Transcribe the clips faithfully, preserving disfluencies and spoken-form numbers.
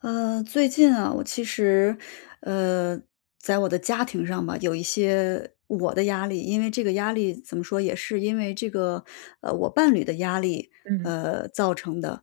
呃，最近啊，我其实，呃，在我的家庭上吧，有一些我的压力。因为这个压力怎么说，也是因为这个，呃，我伴侣的压力，嗯呃，造成的。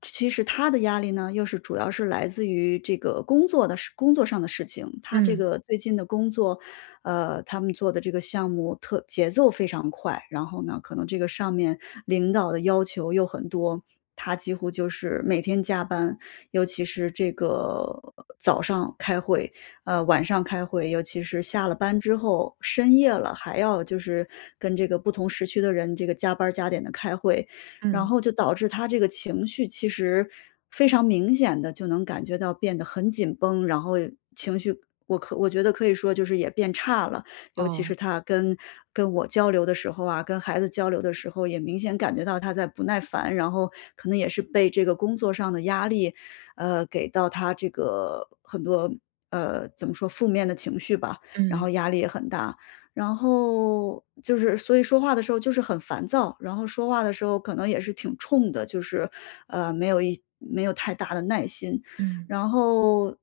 其实他的压力呢，又是主要是来自于这个工作的事，工作上的事情。他这嗯个最近的工作，呃，他们做的这个项目特节奏非常快，然后呢，可能这个上面领导的要求又很多，他几乎就是每天加班。尤其是这个早上开会，呃，晚上开会，尤其是下了班之后，深夜了还要就是跟这个不同时区的人这个加班儿加点的开会，然嗯，后就导致他这个情绪其实非常明显的就能感觉到变得很紧绷，然后情绪我可我觉得可以说就是也变差了。尤其哦，是他跟跟我交流的时候啊，跟孩子交流的时候，也明显感觉到他在不耐烦，然后可能也是被这个工作上的压力，呃，给到他这个很多呃怎么说负面的情绪吧，然后嗯压力也很大。然后就是，所以说话的时候就是很烦躁，然后说话的时候可能也是挺冲的，就是，呃，没有一没有太大的耐心，嗯然后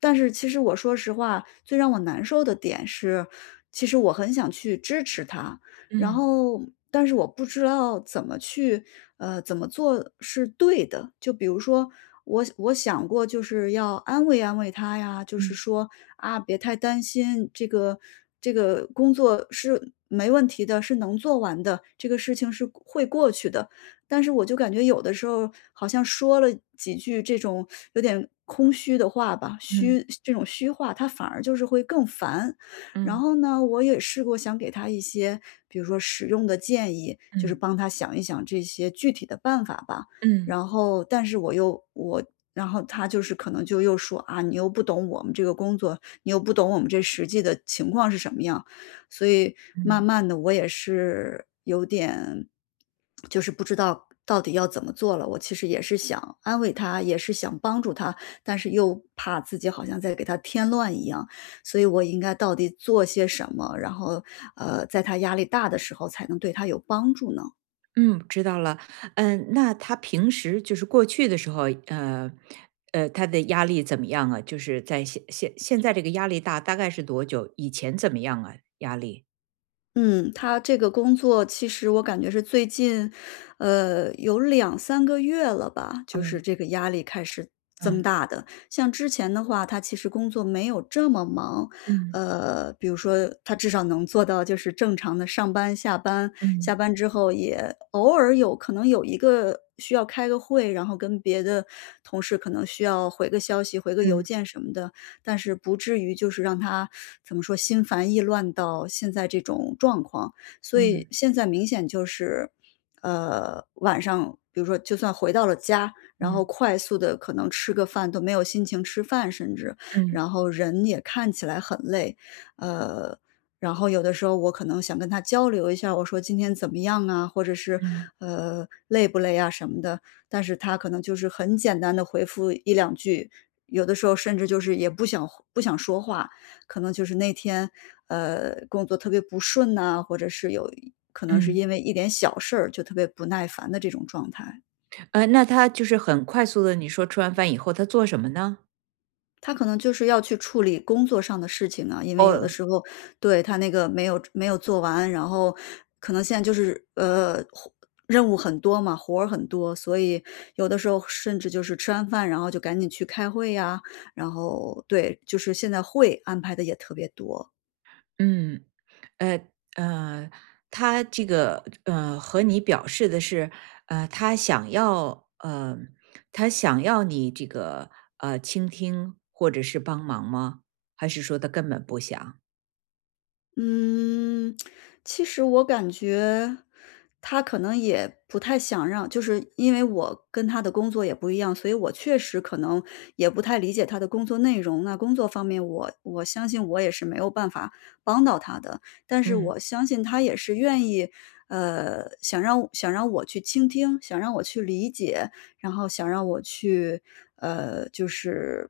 但是其实我说实话，最让我难受的点是，其实我很想去支持他，然嗯后但是我不知道怎么去，呃，怎么做是对的。就比如说，我我想过就是要安慰安慰他呀，就是嗯嗯说啊，别太担心，这个这个工作是没问题的，是能做完的，这个事情是会过去的。但是我就感觉有的时候好像说了几句这种有点空虚的话吧，嗯虚这种虚话，他反而就是会更烦。然嗯后呢，我也试过想给他一些，比如说使用的建议，就是帮他想一想这些具体的办法吧。嗯然后，但是我又我，然后他就是可能就又说啊，你又不懂我们这个工作，你又不懂我们这实际的情况是什么样。所以慢嗯慢的，我也是有点就是不知道到底要怎么做了。我其实也是想安慰他，也是想帮助他，但是又怕自己好像在给他添乱一样。所以我应该到底做些什么，然后，呃，在他压力大的时候才能对他有帮助呢？嗯，知道了。嗯，那他平时就是过去的时候，呃呃，他的压力怎么样啊？就是在现现现在这个压力大，大概是多久？以前怎么样啊？压力？嗯，他这个工作其实我感觉是最近，呃，有两三个月了吧，就哦，是这个压力开始增嗯大的。像之前的话，他其实工作没有这么忙，嗯呃，比如说他至少能做到就是正常的上班、下班，下嗯班之后也偶尔有可能有一个需要开个会，然后跟别的同事可能需要回个消息、回个邮嗯件什么的，但是不至于就是让他怎么说心烦意乱到现在这种状况。所以嗯现在明显就是，呃，晚上比如说就算回到了家，然后嗯快速的可能吃个饭都没有心情吃饭甚至，嗯然后人也看起来很累。呃，然后有的时候我可能想跟他交流一下，我说今天怎么样啊，或者是，嗯呃，累不累啊什么的，但是他可能就是很简单的回复一两句，有的时候甚至就是也不想不想说话，可能就是那天，呃，工作特别不顺呐，或者是有可能是嗯，因为一点小事儿就特别不耐烦的这种状态。呃，那他就是很快速的，你说吃完饭以后他做什么呢？他可能就是要去处理工作上的事情啊，因为有的哦，时候对，他那个没有没有做完，然后可能现在就是，呃，任务很多嘛，活儿很多，所以有的时候甚至就是吃完饭，然后就赶紧去开会呀，然后对，就是现在会安排的也特别多。嗯。呃呃，他这个呃和你表示的是，呃，他想要呃，他想要你这个呃倾听或者是帮忙吗？还是说他根本不想？嗯，其实我感觉他可能也不太想让就是因为我跟他的工作也不一样，所以我确实可能也不太理解他的工作内容。那工作方面我我相信我也是没有办法帮到他的，但是嗯我相信他也是愿意，呃，想让想让我去倾听，想让我去理解，然后想让我去，呃，就是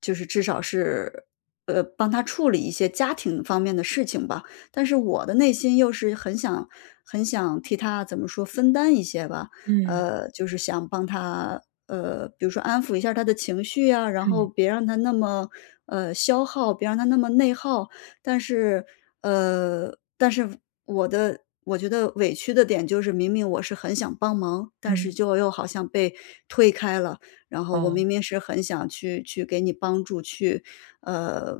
就是至少是呃，帮他处理一些家庭方面的事情吧。但是我的内心又是很想很想替他怎么说分担一些吧，嗯呃，就是想帮他，呃，比如说安抚一下他的情绪啊，然后嗯别让他那么呃消耗，别让他那么内耗。但是，呃，但是我的我觉得委屈的点就是，明明我是很想帮忙，但是嗯，就又好像被推开了。然后我哦明明是很想去去给你帮助，去呃，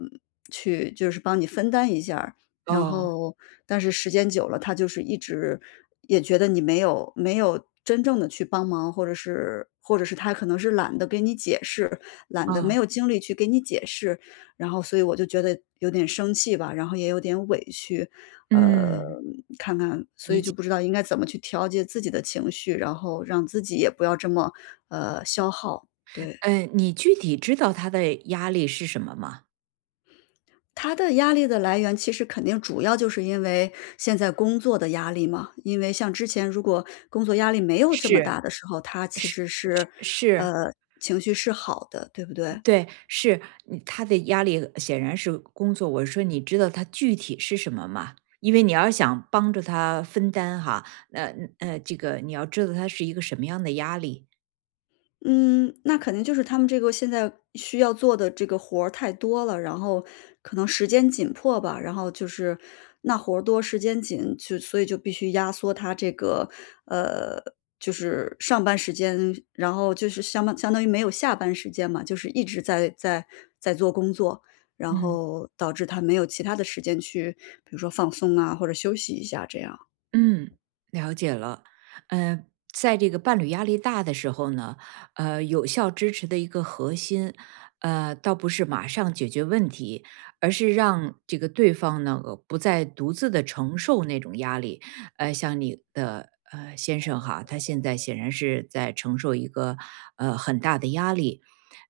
去就是帮你分担一下儿，然哦后但是时间久了，他就是一直也觉得你没有没有真正的去帮忙，或者是或者是他可能是懒得给你解释，懒得没啊，有精力去给你解释。然后所以我就觉得有点生气吧，然后也有点委屈。呃，嗯，看看所以就不知道应该怎么去调节自己的情绪，然后让自己也不要这么，呃，消耗，对。呃，你具体知道他的压力是什么吗？他的压力的来源其实肯定主要就是因为现在工作的压力嘛，因为像之前如果工作压力没有这么是大的时候，他其是实是，是，呃，情绪是好的，对不对？对，是，嗯他的压力显然是工作。我说你知道他具体是什么吗？因为你要想帮助他分担哈，那呃，呃这个你要知道他是一个什么样的压力。嗯，那肯定就是他们这个现在需要做的这个活儿太多了，然后可能时间紧迫吧，然后就是那活儿多，时间紧，就所以就必须压缩他这个呃，就是上班时间，然后就是相当相当于没有下班时间嘛，就是一直在在在做工作，然嗯。后导致他没有其他的时间去，比如说放松啊，或者休息一下这样。嗯，了解了。呃，在这个伴侣压力大的时候呢，呃，有效支持的一个核心，呃，倒不是马上解决问题，而是让这个对方呢呃不再独自的承受那种压力。呃，像你的呃先生哈，他现在显然是在承受一个呃很大的压力。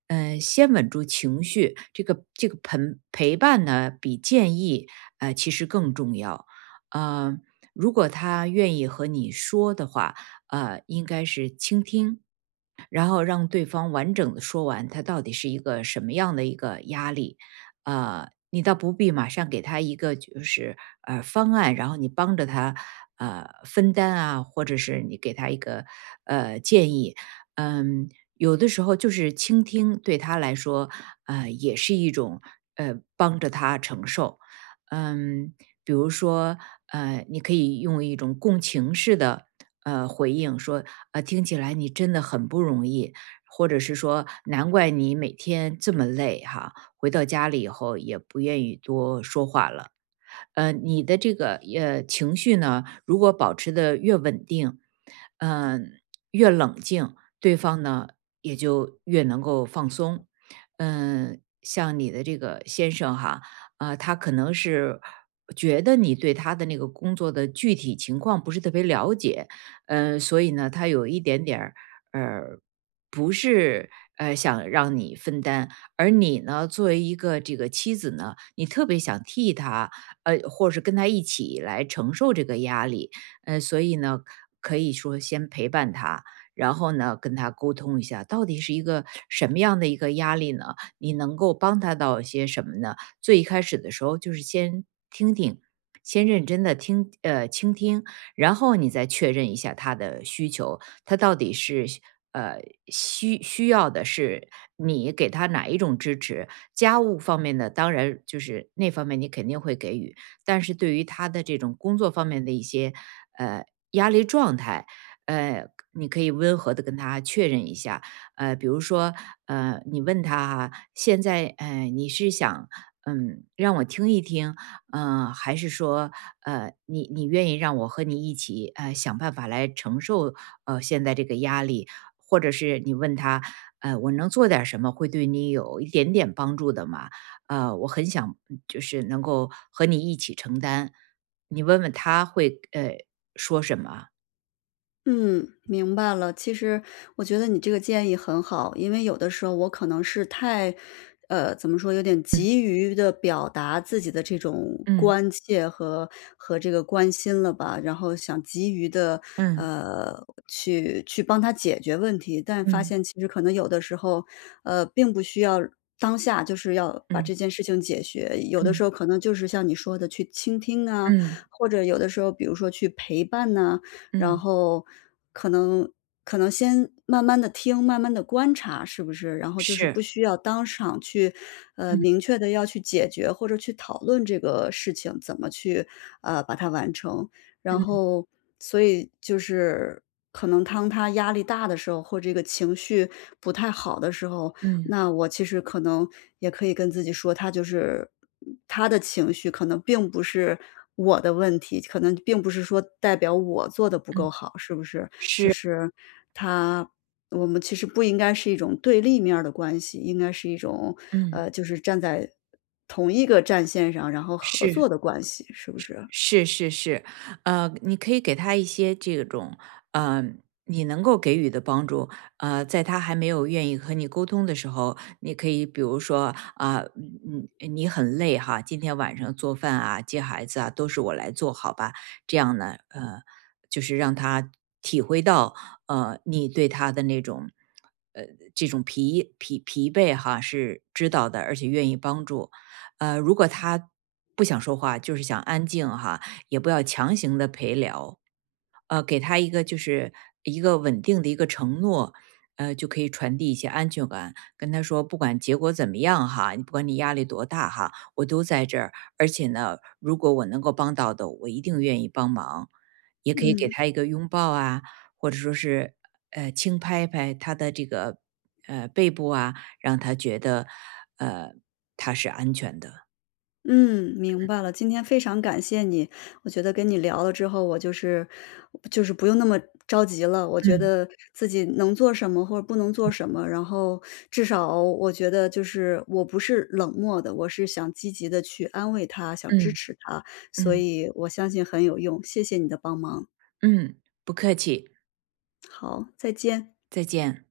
嗯，先稳住情绪，这个这个陪陪伴呢，比建议呃其实更重要。嗯、如果他愿意和你说的话，呃，应该是倾听，然后让对方完整的说完他到底是一个什么样的一个压力，呃，你倒不必马上给他一个就是呃方案，然后你帮着他呃分担啊，或者是你给他一个呃建议，嗯，有的时候就是倾听对他来说，呃，也是一种呃帮着他承受，嗯，比如说呃，你可以用一种共情式的呃，回应说，呃，听起来你真的很不容易，或者是说难怪你每天这么累哈，回到家里以后也不愿意多说话了。呃，你的这个呃情绪呢，如果保持的越稳定，嗯、越冷静，对方呢也就越能够放松。嗯、像你的这个先生哈，啊、他可能是觉得你对他的那个工作的具体情况不是特别了解，呃，所以呢，他有一点点儿呃，不是呃想让你分担，而你呢，作为一个这个妻子呢，你特别想替他呃，或者是跟他一起来承受这个压力。呃，所以呢，可以说先陪伴他，然后呢，跟他沟通一下，到底是一个什么样的一个压力呢？你能够帮他到些什么呢？最一开始的时候，就是先听听，先认真的听，呃，倾听，然后你再确认一下他的需求，他到底是需呃需需要的是你给他哪一种支持，家务方面的，当然就是那方面你肯定会给予，但是对于他的这种工作方面的一些呃压力状态，呃，你可以温和的跟他确认一下，呃，比如说呃，你问他哈，现在呃你是想嗯让我听一听，嗯，呃还是说呃你你愿意让我和你一起呃想办法来承受呃现在这个压力，或者是你问他呃，我能做点什么会对你有一点点帮助的吗？呃，我很想就是能够和你一起承担。你问问他会呃说什么？嗯，明白了。其实我觉得你这个建议很好，因为有的时候我可能是太，呃，怎么说，有点急于的表达自己的这种嗯关切和和这个关心了吧，然后想急于的，嗯呃，去去帮他解决问题，但发嗯现其实可能有的时候，呃，并不需要当下就是要把嗯这件事情解决。有的时嗯候可能就是像你说的去倾听啊，嗯或者有的时候比如说去陪伴呐，然嗯，后可能可能先慢慢的听，慢慢的观察是不是，然后就是不是，需要当场去，呃，明确的要去解决或者去讨论这个事情怎么去，呃，把它完成。然后所以就是可能当他压力大的时候，或这个情绪不太好的时候，嗯那我其实可能也可以跟自己说，他就是他的情绪可能并不是我的问题，可能并不是说代表我做的不够嗯好，是不是？就是，是他我们其实不应该是一种对立面儿的关系，应该是一种，嗯。呃，就是站在同一个战线上，然后合是。作的关系，是不是？是是是，呃，你可以给他一些这种，呃，你能够给予的帮助。呃，在他还没有愿意和你沟通的时候，你可以比如说，啊、嗯嗯你很累哈，今天晚上做饭啊、接孩子啊，都是我来做，好吧？这样呢，呃，就是让他体会到，呃，你对他的那种，呃，这种疲疲疲惫哈是知道的，而且愿意帮助。呃，如果他不想说话，就是想安静哈，也不要强行的陪聊，呃，给他一个就是一个稳定的一个承诺，呃，就可以传递一些安全感，跟他说，不管结果怎么样哈，你不管你压力多大哈，我都在这儿，而且呢，如果我能够帮到的，我一定愿意帮忙，也可以给嗯。他一个拥抱啊，或者说是呃轻拍拍他的这个呃背部啊，让他觉得呃他是安全的。嗯，明白了。今天非常感谢你。我觉得跟你聊了之后，我就是就是不用那么着急了。我觉嗯得自己能做什么或者不能做什么，然后至少我觉得就是我不是冷漠的，我是想积极的去安慰他，想支嗯持他，所嗯以我相信很有用。谢谢你的帮忙。嗯，不客气，好，再见。再见。